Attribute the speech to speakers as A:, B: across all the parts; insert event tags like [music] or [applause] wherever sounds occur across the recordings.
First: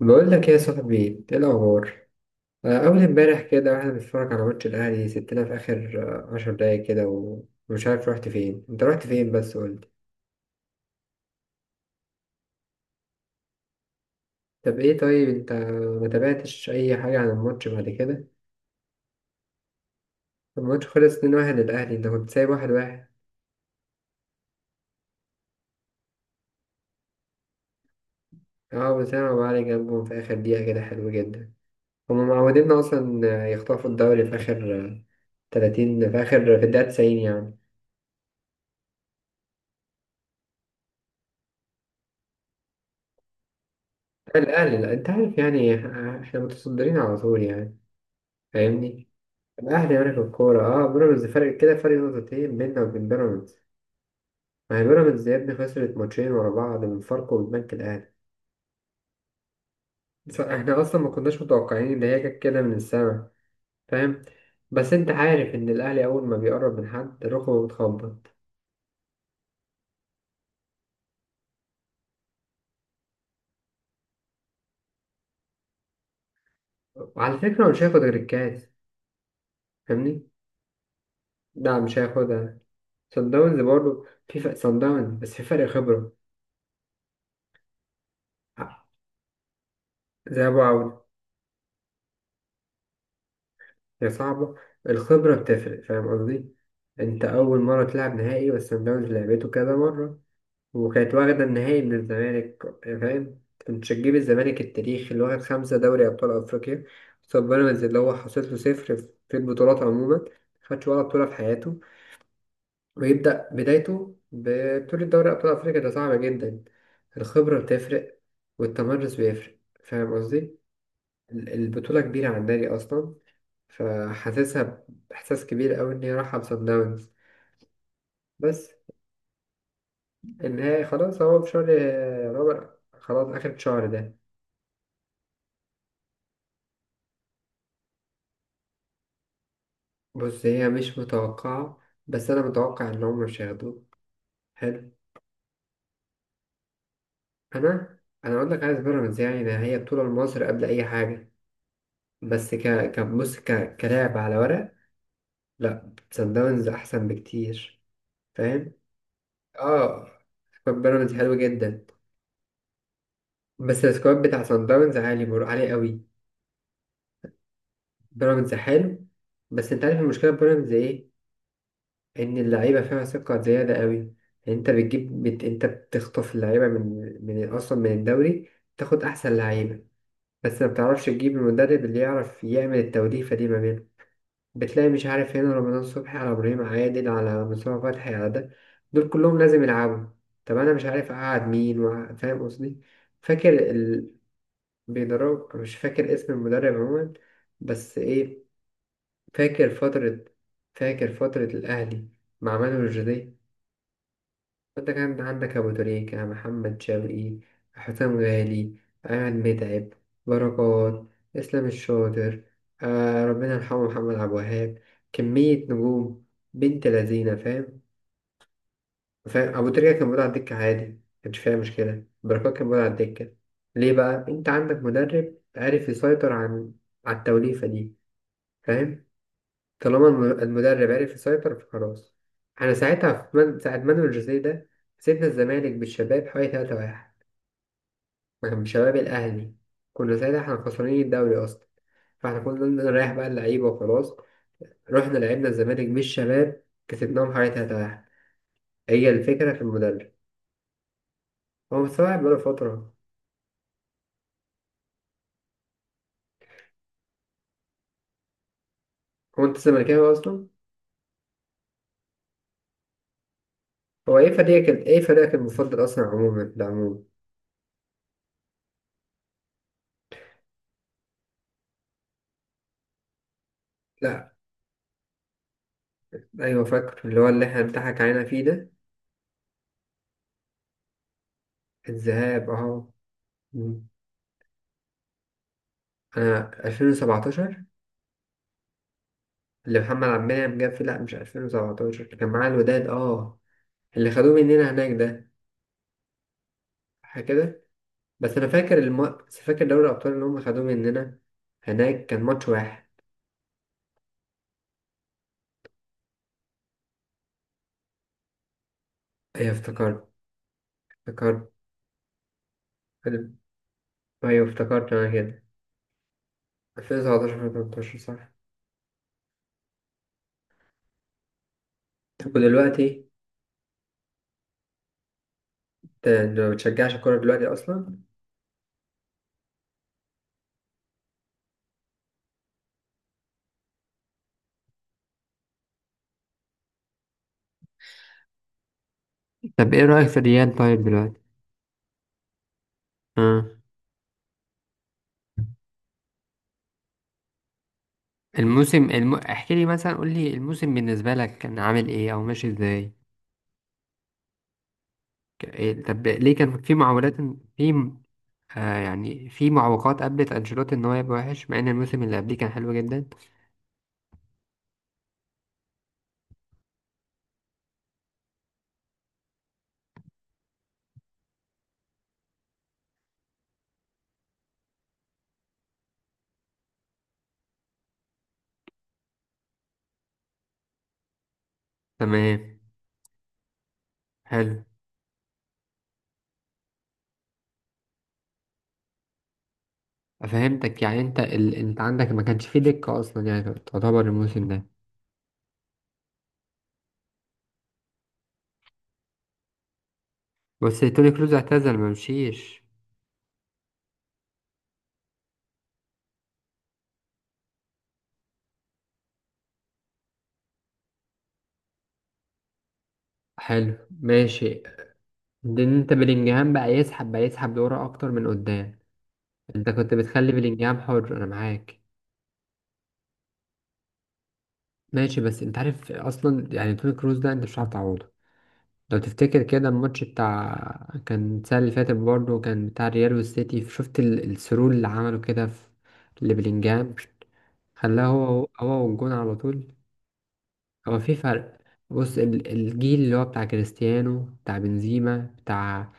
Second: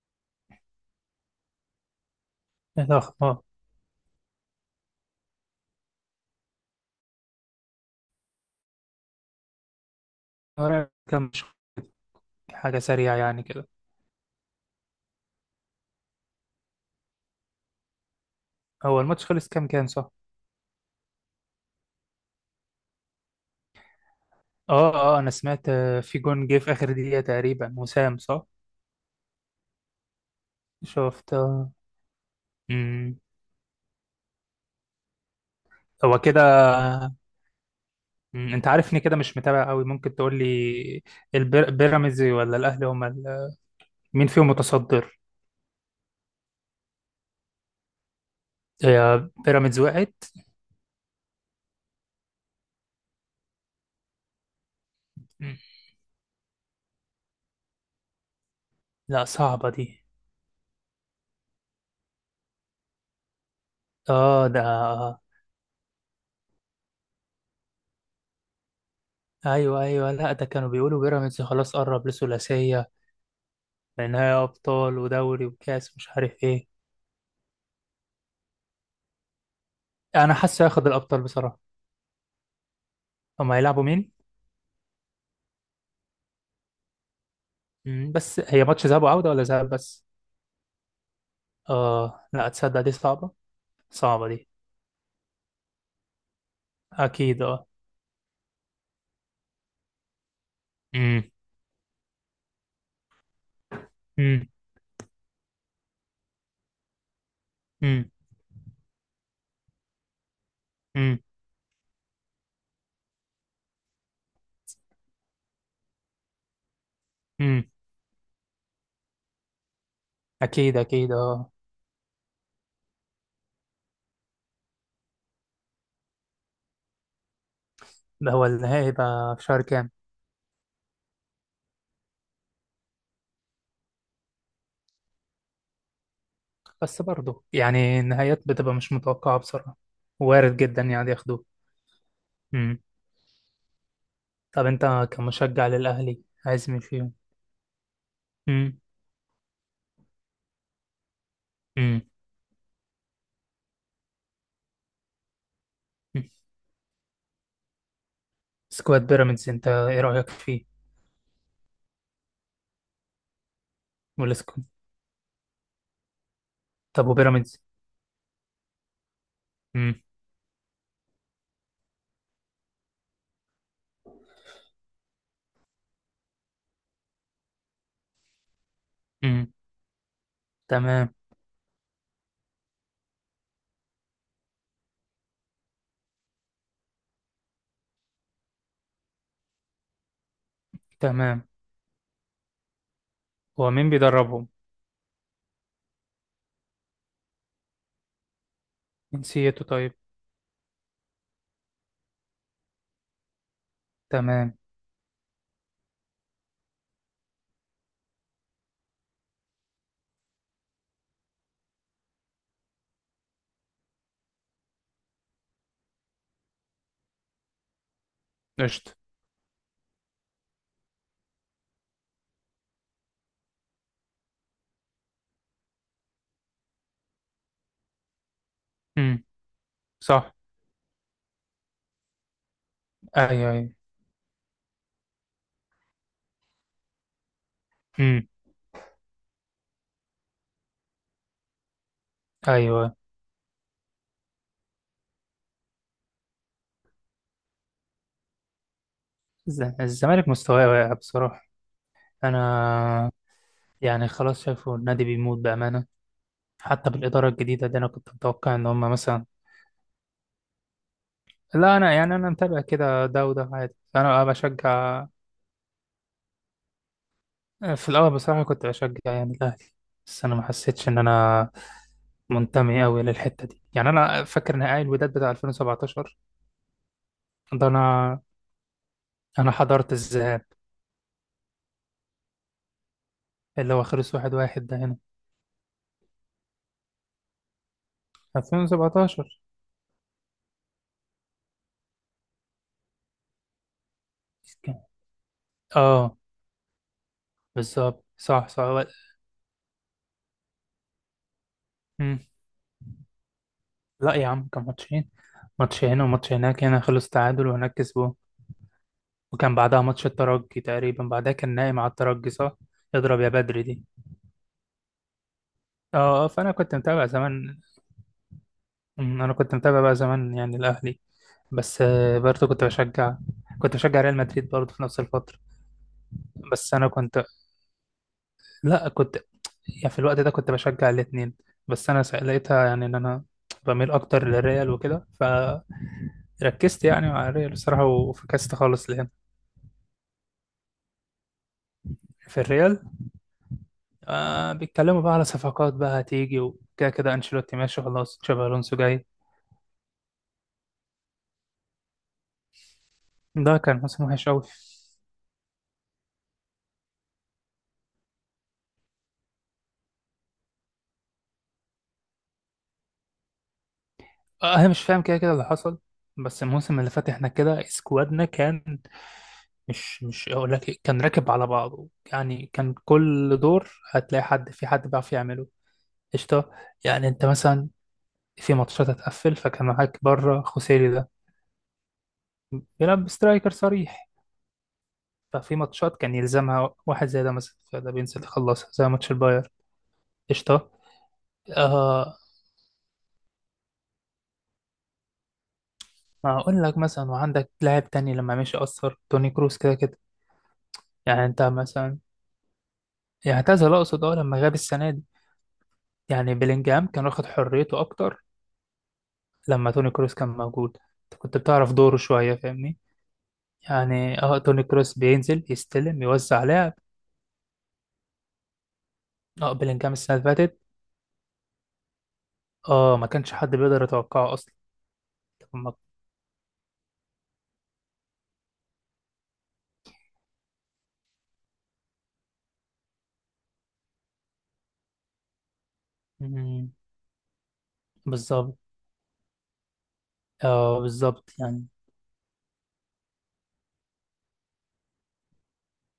A: بقول لك يا صاحبي، ايه الاخبار؟
B: ايه
A: اول امبارح
B: الاخبار؟
A: كده واحنا بنتفرج على ماتش الاهلي سبتنا في اخر 10 دقايق كده ومش عارف رحت فين، انت رحت فين بس؟ قلت
B: ورا كام حاجه سريعه يعني كده.
A: طب ايه، طيب انت ما تابعتش اي حاجه عن الماتش بعد كده؟
B: هو الماتش خلص كام كام، صح؟
A: الماتش خلص 2-1 للاهلي، انت كنت سايب واحد واحد.
B: اه اه، انا سمعت، في جون جه في اخر دقيقه تقريبا وسام، صح؟
A: اه بس انا معلي جنبهم في اخر دقيقه كده، حلو
B: شفت،
A: جدا.
B: آه.
A: هما معوديننا
B: امم.
A: اصلا يخطفوا الدوري في اخر 30 في
B: هو كده.
A: اخر، في الدقيقه 90 يعني.
B: انت عارفني كده، مش متابع قوي. ممكن تقول لي، بيراميدز ولا الاهلي هم ال... مين فيهم
A: الاهلي، لا انت
B: متصدر؟
A: عارف يعني احنا متصدرين على طول يعني، فاهمني.
B: هي بيراميدز
A: الأهلي يعني في
B: وقعت؟
A: الكورة، اه بيراميدز فرق كده، فرق نقطتين بيننا وبين بيراميدز. ما هي بيراميدز يا ابني
B: مم،
A: خسرت ماتشين ورا بعض من فاركو والبنك الأهلي.
B: لا، صعبه دي.
A: احنا أصلا ما كناش متوقعين إن هي جت كده من السما، فاهم.
B: اه ده.
A: بس أنت عارف إن الأهلي أول ما بيقرب من حد ركبه بتخبط.
B: ايوه ايوه، لا ده كانوا بيقولوا بيراميدز خلاص قرب لثلاثيه، نهائي ابطال ودوري وكاس مش عارف ايه.
A: وعلى فكرة هو مش هياخد غير الكاس، فاهمني؟
B: انا حاسه هياخد الابطال بصراحه.
A: لا مش هياخدها. صن
B: هم
A: داونز
B: هيلعبوا
A: برضه
B: مين؟
A: في فرق، صن داونز بس في فرق خبرة.
B: بس هي ماتش ذهاب وعوده ولا ذهاب بس؟
A: زي أبو عوف.
B: اه لا، تصدق دي صعبه.
A: هي
B: صعبه دي.
A: صعبة. الخبرة بتفرق، فاهم قصدي. انت
B: اكيد
A: اول
B: اه.
A: مرة تلعب نهائي، بس سان داونز لعبته كذا مرة وكانت
B: امم.
A: واخدة النهائي من الزمالك، فاهم. كنت هتجيب
B: امم.
A: الزمالك التاريخي اللي واخد 5 دوري ابطال افريقيا قصاد بيراميدز اللي
B: امم.
A: هو حاصل له 0 في البطولات عموما. خدش ولا
B: امم.
A: بطولة في حياته، ويبدأ بدايته ببطولة دوري ابطال افريقيا؟ ده صعبة جدا. الخبرة
B: أمم.
A: بتفرق والتمرس بيفرق، فاهم قصدي.
B: اكيد اكيد اه.
A: البطولة كبيرة على النادي أصلا، فحاسسها بإحساس كبير قوي إن هي رايحة لصن داونز.
B: ده هو
A: بس
B: النهائي بقى في شهر كام؟
A: النهائي خلاص هو في شهر رابع، خلاص آخر الشهر ده.
B: بس برضه يعني النهايات بتبقى مش متوقعه بصراحه.
A: بص
B: وارد
A: هي
B: جدا
A: مش
B: يعني ياخدوه.
A: متوقعة، بس أنا
B: امم.
A: متوقع إن هم مش هياخدوه.
B: طب
A: حلو.
B: انت كمشجع للاهلي عايز مين فيهم؟
A: أنا أنا أقول لك عايز
B: امم.
A: بيراميدز، يعني ده هي بطولة لمصر قبل أي حاجة.
B: امم.
A: بس بص ك كلاعب على ورق، لا
B: أمم.
A: صن داونز أحسن بكتير، فاهم؟
B: سكواد بيراميدز انت ايه
A: آه.
B: رايك
A: سكواد
B: فيه؟
A: بيراميدز حلو جدا، بس السكواد بتاع
B: والسكواد؟
A: صن داونز عالي عالي قوي.
B: طب وبيراميدز؟
A: بيراميدز حلو، بس انت عارف
B: امم.
A: المشكله في بيراميدز ايه؟ ان اللعيبه فيها ثقه زياده قوي. انت بتجيب انت بتخطف اللعيبه من اصلا من الدوري، تاخد احسن
B: امم.
A: لعيبه. بس ما بتعرفش
B: تمام.
A: تجيب المدرب اللي يعرف يعمل التوليفه دي ما بينهم. بتلاقي مش عارف هنا رمضان صبحي على ابراهيم عادل على مصطفى فتحي على ده، دول كلهم لازم يلعبوا. طب انا مش عارف
B: تمام.
A: اقعد مين فاهم قصدي؟ فاكر
B: هو مين بيدربهم؟
A: بيدرب، مش فاكر اسم المدرب عموما، بس ايه.
B: جنسيته
A: فاكر
B: طيب؟
A: فترة فاكر فترة الأهلي مع مانويل الجدي.
B: تمام.
A: فأنت كان عندك أبو تريكة، محمد شوقي، حسام غالي، أحمد متعب، بركات، إسلام الشاطر، آه ربنا يرحمه، محمد عبد الوهاب، كمية نجوم. بنت لذينة فاهم.
B: قشطة.
A: فاهم، أبو تريكة كان موجود على الدكة عادي، مكانش فيها مشكلة، بركات كان موجود على الدكة. ليه؟ بقى أنت عندك مدرب عارف يسيطر على التوليفة دي، فاهم.
B: امم.
A: طالما
B: صح.
A: المدرب عرف يسيطر فخلاص. احنا ساعتها
B: ايوه ايوه.
A: ساعة مانويل جوزيه ده كسبنا الزمالك بالشباب حوالي 3-1
B: امم.
A: مع شباب الأهلي. كنا ساعتها احنا خسرانين الدوري أصلا، فاحنا كنا
B: ايوه.
A: نريح بقى اللعيبة وخلاص. رحنا لعبنا الزمالك بالشباب كسبناهم حوالي 3-1. هي الفكرة في المدرب.
B: الزمالك مستواه واقع بصراحة.
A: هو مستوعب بقاله فترة.
B: انا، يعني خلاص شايفه النادي بيموت بأمانة. حتى بالإدارة الجديدة دي انا كنت متوقع ان هم مثلا.
A: هو أنت زملكاوي أصلا؟
B: لا، انا يعني انا متابع كده، ده وده عادي،
A: هو
B: انا
A: إيه
B: بشجع.
A: فريقك المفضل أصلا عموما، ده عموما؟
B: في الاول بصراحة كنت بشجع يعني الاهلي. بس انا ما حسيتش ان انا منتمي قوي للحتة دي. يعني انا
A: لا
B: فاكر نهائي الوداد بتاع 2017.
A: أيوة، فاكر اللي هو اللي احنا
B: ده
A: بنضحك
B: انا،
A: علينا فيه ده.
B: انا حضرت الذهاب.
A: الذهاب أهو.
B: اللي هو خلص واحد واحد ده هنا.
A: أنا 2017
B: 2017.
A: اللي محمد عبد المنعم جاب فيه، لأ مش 2017، كان معاه الوداد. أه اللي خدوه مننا
B: كان-
A: هناك ده،
B: اه،
A: صح كده؟
B: بالظبط
A: بس
B: صح صح
A: فاكر دوري الأبطال اللي هم خدوه مننا، هناك
B: مم.
A: كان ماتش واحد.
B: لا يا عم، كان ماتشين. ماتش هنا وماتش هناك. هنا خلص تعادل وهناك كسبوه.
A: أيوة
B: وكان بعدها ماتش
A: افتكرت،
B: الترجي تقريبا، بعدها كان
A: افتكرت.
B: نايم على الترجي، صح. اضرب يا بدري دي.
A: أيوة افتكرت أنا كده.
B: اه اه، فانا كنت متابع
A: 2017
B: زمان.
A: 2018 صح.
B: انا كنت متابع بقى زمان يعني الاهلي. بس
A: طب
B: برضه كنت
A: ودلوقتي،
B: بشجع. كنت بشجع ريال مدريد برضه في نفس الفترة.
A: أنت ما
B: بس انا
A: بتشجعش الكورة
B: كنت
A: دلوقتي أصلا؟
B: لا كنت يعني في الوقت ده كنت بشجع الاتنين. بس انا لقيتها يعني ان انا بميل اكتر للريال وكده. فركزت يعني مع الريال بصراحه وفكست خالص لهنا.
A: طب إيه رأيك في الريال طيب دلوقتي؟
B: في الريال،
A: آه.
B: آه بيتكلموا بقى على صفقات بقى هتيجي وكده كده. انشيلوتي ماشي خلاص، تشابي الونسو جاي.
A: احكي لي مثلا، قول لي الموسم بالنسبة لك كان عامل إيه أو ماشي إزاي؟
B: ده كان موسم وحش قوي.
A: إيه، طب ليه كان في معولات، في يعني في معوقات قابلت أنشيلوتي إن هو يبقى وحش مع إن الموسم اللي قبليه كان حلو جدا؟
B: آه انا مش فاهم كده كده اللي حصل. بس الموسم اللي فات احنا كده اسكوادنا كان، مش اقول لك كان راكب على بعضه. يعني كان كل دور هتلاقي حد في حد بيعرف يعمله. قشطة. يعني أنت مثلا في ماتشات هتقفل، فكان معاك بره خوسيلي ده،
A: تمام.
B: بيلعب سترايكر صريح.
A: حلو.
B: ففي ماتشات كان يلزمها واحد زي ده مثلا، فده بينزل يخلصها زي ماتش الباير. قشطة.
A: فهمتك، يعني أنت أنت عندك
B: آه.
A: ما كانش فيه دكة أصلا يعني، تعتبر الموسم ده.
B: ما أقول لك مثلا وعندك لاعب تاني، لما مشي أثر توني كروس كده كده.
A: بس توني
B: يعني
A: كروز
B: أنت
A: اعتزل، ما
B: مثلا،
A: مشيش.
B: يعني اعتزل أقصد، أه لما غاب السنة دي، يعني بلينجهام كان واخد حريته أكتر. لما توني كروس كان موجود أنت كنت بتعرف دوره شوية، فاهمني؟
A: حلو
B: يعني اه
A: ماشي.
B: توني كروس بينزل
A: ده إن أنت
B: يستلم يوزع
A: بلينجهام بقى
B: لعب.
A: يسحب لورا أكتر من قدام.
B: اه
A: أنت
B: بلينجهام
A: كنت
B: السنة اللي
A: بتخلي
B: فاتت،
A: بلينجهام حر، أنا معاك.
B: اه ما كانش حد بيقدر يتوقعه أصلا.
A: ماشي، بس أنت
B: لما-
A: عارف أصلا يعني توني كروز ده أنت مش هتعوضه. لو تفتكر كده الماتش بتاع كان السنة اللي فاتت برضه كان بتاع الريال والسيتي، شفت السرور اللي عمله كده في
B: مم،
A: لبلينجهام؟ خلاه هو
B: بالظبط.
A: هو والجون على طول.
B: اه
A: هو في
B: بالظبط
A: فرق.
B: يعني.
A: بص الجيل اللي هو بتاع كريستيانو، بتاع بنزيما، بتاع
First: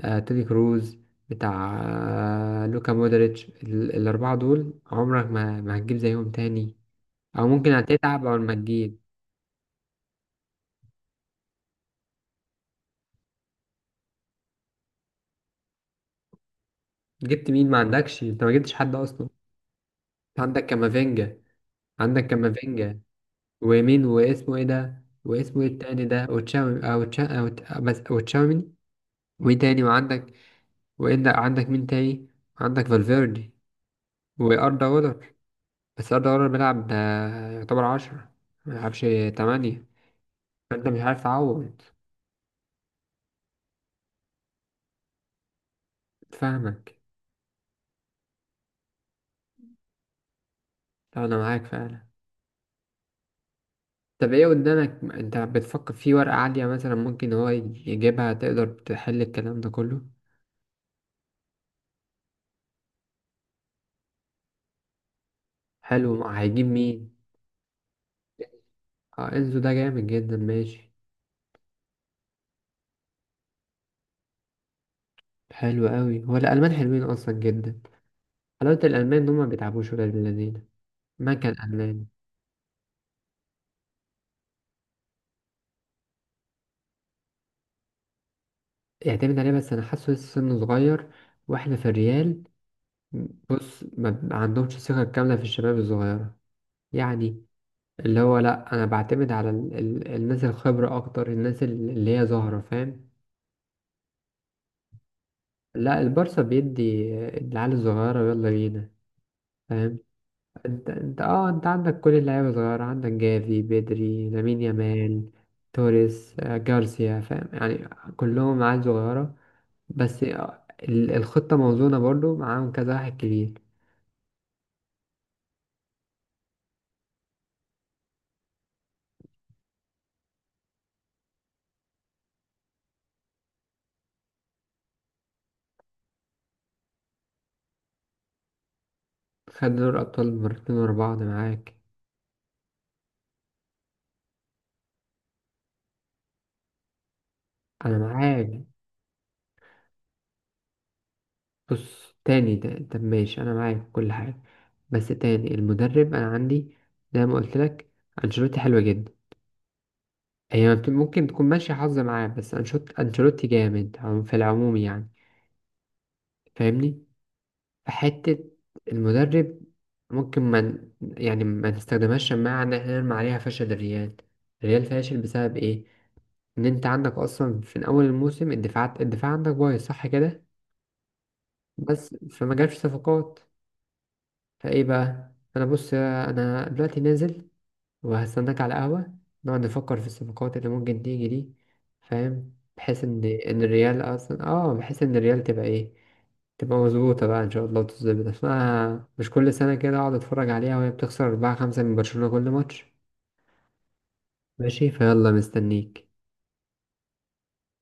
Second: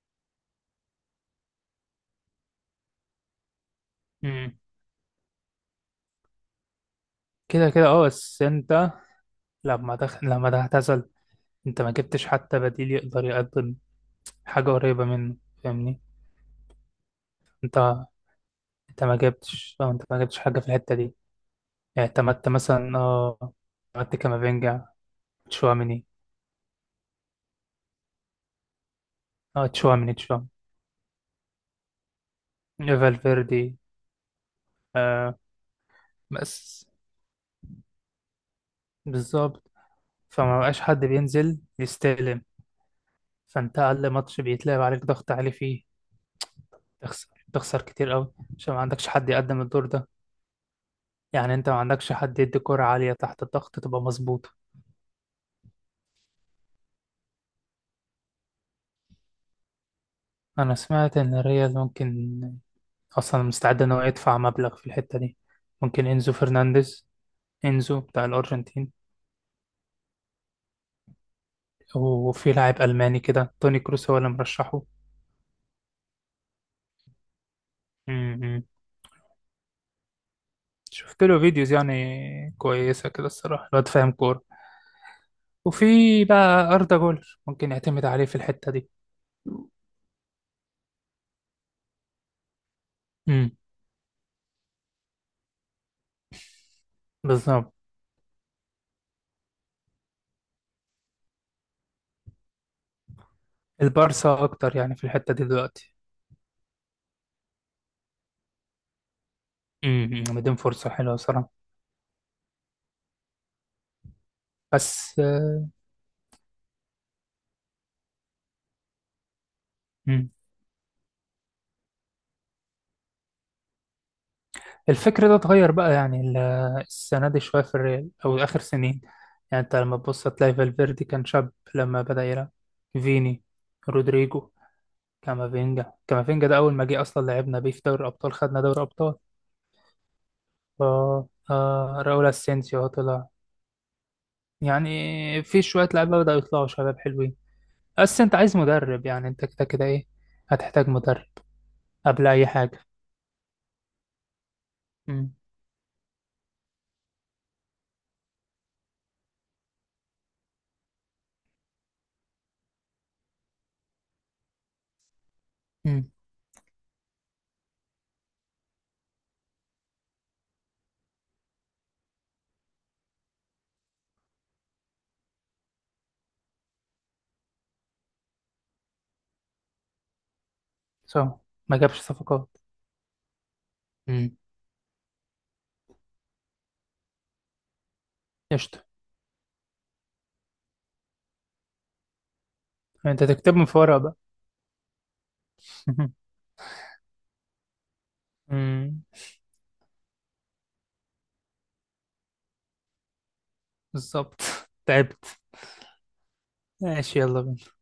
A: توني كروز، بتاع لوكا مودريتش، الأربعة
B: مم.
A: دول عمرك ما هتجيب زيهم تاني. أو
B: كده
A: ممكن
B: كده اه،
A: هتتعب أول
B: بس
A: ما
B: أنت
A: تجيب.
B: لما تعتزل أنت ما جبتش حتى بديل يقدر يقدم حاجة قريبة منه. فاهمني؟
A: جبت مين؟ ما
B: أنت
A: عندكش، أنت ما جبتش حد
B: أنت ما
A: أصلا.
B: جبتش، اه أنت ما جبتش حاجة
A: عندك
B: في الحتة دي.
A: كامافينجا.
B: يعني
A: عندك
B: اعتمدت مثلا،
A: كامافينجا
B: اه
A: ومين
B: اعتمدت
A: واسمه ايه
B: كامافينجا،
A: ده؟ واسمه ايه التاني
B: تشواميني.
A: ده؟ وتشاومي او تشا او ت- بس وتشاوميني. ومين
B: اه
A: تاني
B: تشواميني
A: وعندك؟
B: تشواميني.
A: وإن عندك مين تاني؟ عندك فالفيردي
B: فالفيردي.
A: وأردا جولر.
B: آه.
A: بس أردا جولر
B: بس.
A: بيلعب يعتبر 10، مبيلعبش
B: بالظبط.
A: 8.
B: فما بقاش
A: فأنت
B: حد
A: مش عارف
B: بينزل
A: تعوض.
B: يستلم. فانت اقل ماتش بيتلعب عليك ضغط عالي فيه
A: فاهمك.
B: تخسر. تخسر كتير قوي عشان ما عندكش حد يقدم الدور ده.
A: أنا
B: يعني
A: معاك
B: انت ما
A: فعلا.
B: عندكش حد يدي كرة عالية تحت الضغط تبقى
A: طب ايه
B: مظبوطة.
A: قدامك انت، بتفكر في ورقة عالية مثلا ممكن هو يجيبها تقدر تحل الكلام ده كله؟
B: انا سمعت ان الريال ممكن اصلا مستعد ان هو يدفع مبلغ في الحتة دي. ممكن
A: حلو،
B: انزو
A: هيجيب
B: فرنانديز،
A: مين؟
B: انزو بتاع الارجنتين.
A: اه انزو ده جامد جدا، ماشي.
B: وفي لاعب الماني كده توني كروس هو اللي مرشحه.
A: حلو قوي، هو الالمان حلوين اصلا جدا.
B: م-م.
A: حلاوه الالمان ان هم ما بيتعبوش ولا بالذين.
B: شفت
A: ما
B: له
A: كان
B: فيديوز
A: المان.
B: يعني كويسة كده الصراحة، الواد فاهم كورة. وفي بقى أردا جولر ممكن يعتمد عليه في الحتة دي.
A: يعتمد عليه، بس انا حاسه لسه سنه صغير، واحنا في الريال.
B: امم.
A: بص ما عندهمش ثقه كامله في الشباب الصغيره، يعني
B: بالظبط.
A: اللي هو لا انا بعتمد على ال الناس الخبره اكتر، الناس اللي هي ظاهره، فاهم.
B: البارسا اكتر يعني في الحته دي دلوقتي.
A: لا البارسا بيدي العيال الصغيره يلا بينا، فاهم.
B: امم. مدين
A: انت
B: فرصه حلوه
A: انت اه
B: صراحه.
A: انت عندك كل اللعيبة صغيرة، عندك جافي، بدري، لامين
B: بس
A: يامال، توريس، جارسيا، فاهم يعني. كلهم عيال صغيرة. بس
B: مم.
A: الخطة موزونة برضو معاهم كذا واحد كبير.
B: الفكر ده اتغير بقى يعني السنه دي شويه في الريال او اخر سنين. يعني انت لما تبص هتلاقي فالفيردي كان شاب لما بدا يلعب، فيني، رودريجو، كامافينجا. كامافينجا ده اول ما جه اصلا لعبنا بيه في دوري الابطال، خدنا دوري ابطال.
A: خد دوري أبطال مرتين
B: ف
A: ورا بعض معاك.
B: راؤول اسينسيو أهو طلع. يعني في شويه لعيبه بداوا يطلعوا شباب حلوين.
A: أنا
B: بس انت عايز
A: معاك.
B: مدرب، يعني انت كده كده ايه، هتحتاج مدرب
A: بص
B: قبل اي
A: تاني
B: حاجه.
A: ده، طب ماشي، أنا معاك في كل حاجة. بس
B: مم.
A: تاني المدرب، أنا عندي زي ما قلت لك، أنشيلوتي حلوة جدا. هي ممكن تكون ماشية حظ معاه، بس أنشيلوتي جامد في العموم يعني،
B: مم.
A: فاهمني. حتة المدرب، ممكن ما ن- يعني ما نستخدمهاش شماعة إن احنا نرمي عليها فشل الريال. الريال فاشل بسبب إيه؟ إن أنت عندك أصلا في أول الموسم الدفاعات، الدفاع عندك بايظ صح كده؟
B: صح. ما جابش
A: بس فما
B: صفقات.
A: جابش صفقات.
B: مم.
A: فإيه بقى؟ أنا بص، أنا دلوقتي نازل، وهستناك على
B: قشطة.
A: قهوة. نقعد نفكر في الصفقات اللي ممكن تيجي دي، فاهم، بحيث ان
B: انت
A: ان
B: تكتبهم في ورقة
A: الريال
B: بقى.
A: اصلا بحيث ان الريال تبقى ايه،
B: [laughs]
A: تبقى مظبوطة بقى ان شاء الله وتظبط
B: مم.
A: اسمها، مش كل سنة كده اقعد اتفرج عليها وهي بتخسر 4 5 من برشلونة كل ماتش.
B: بالظبط.
A: ماشي فيلا،
B: تعبت.
A: مستنيك.
B: ماشي يلا بينا.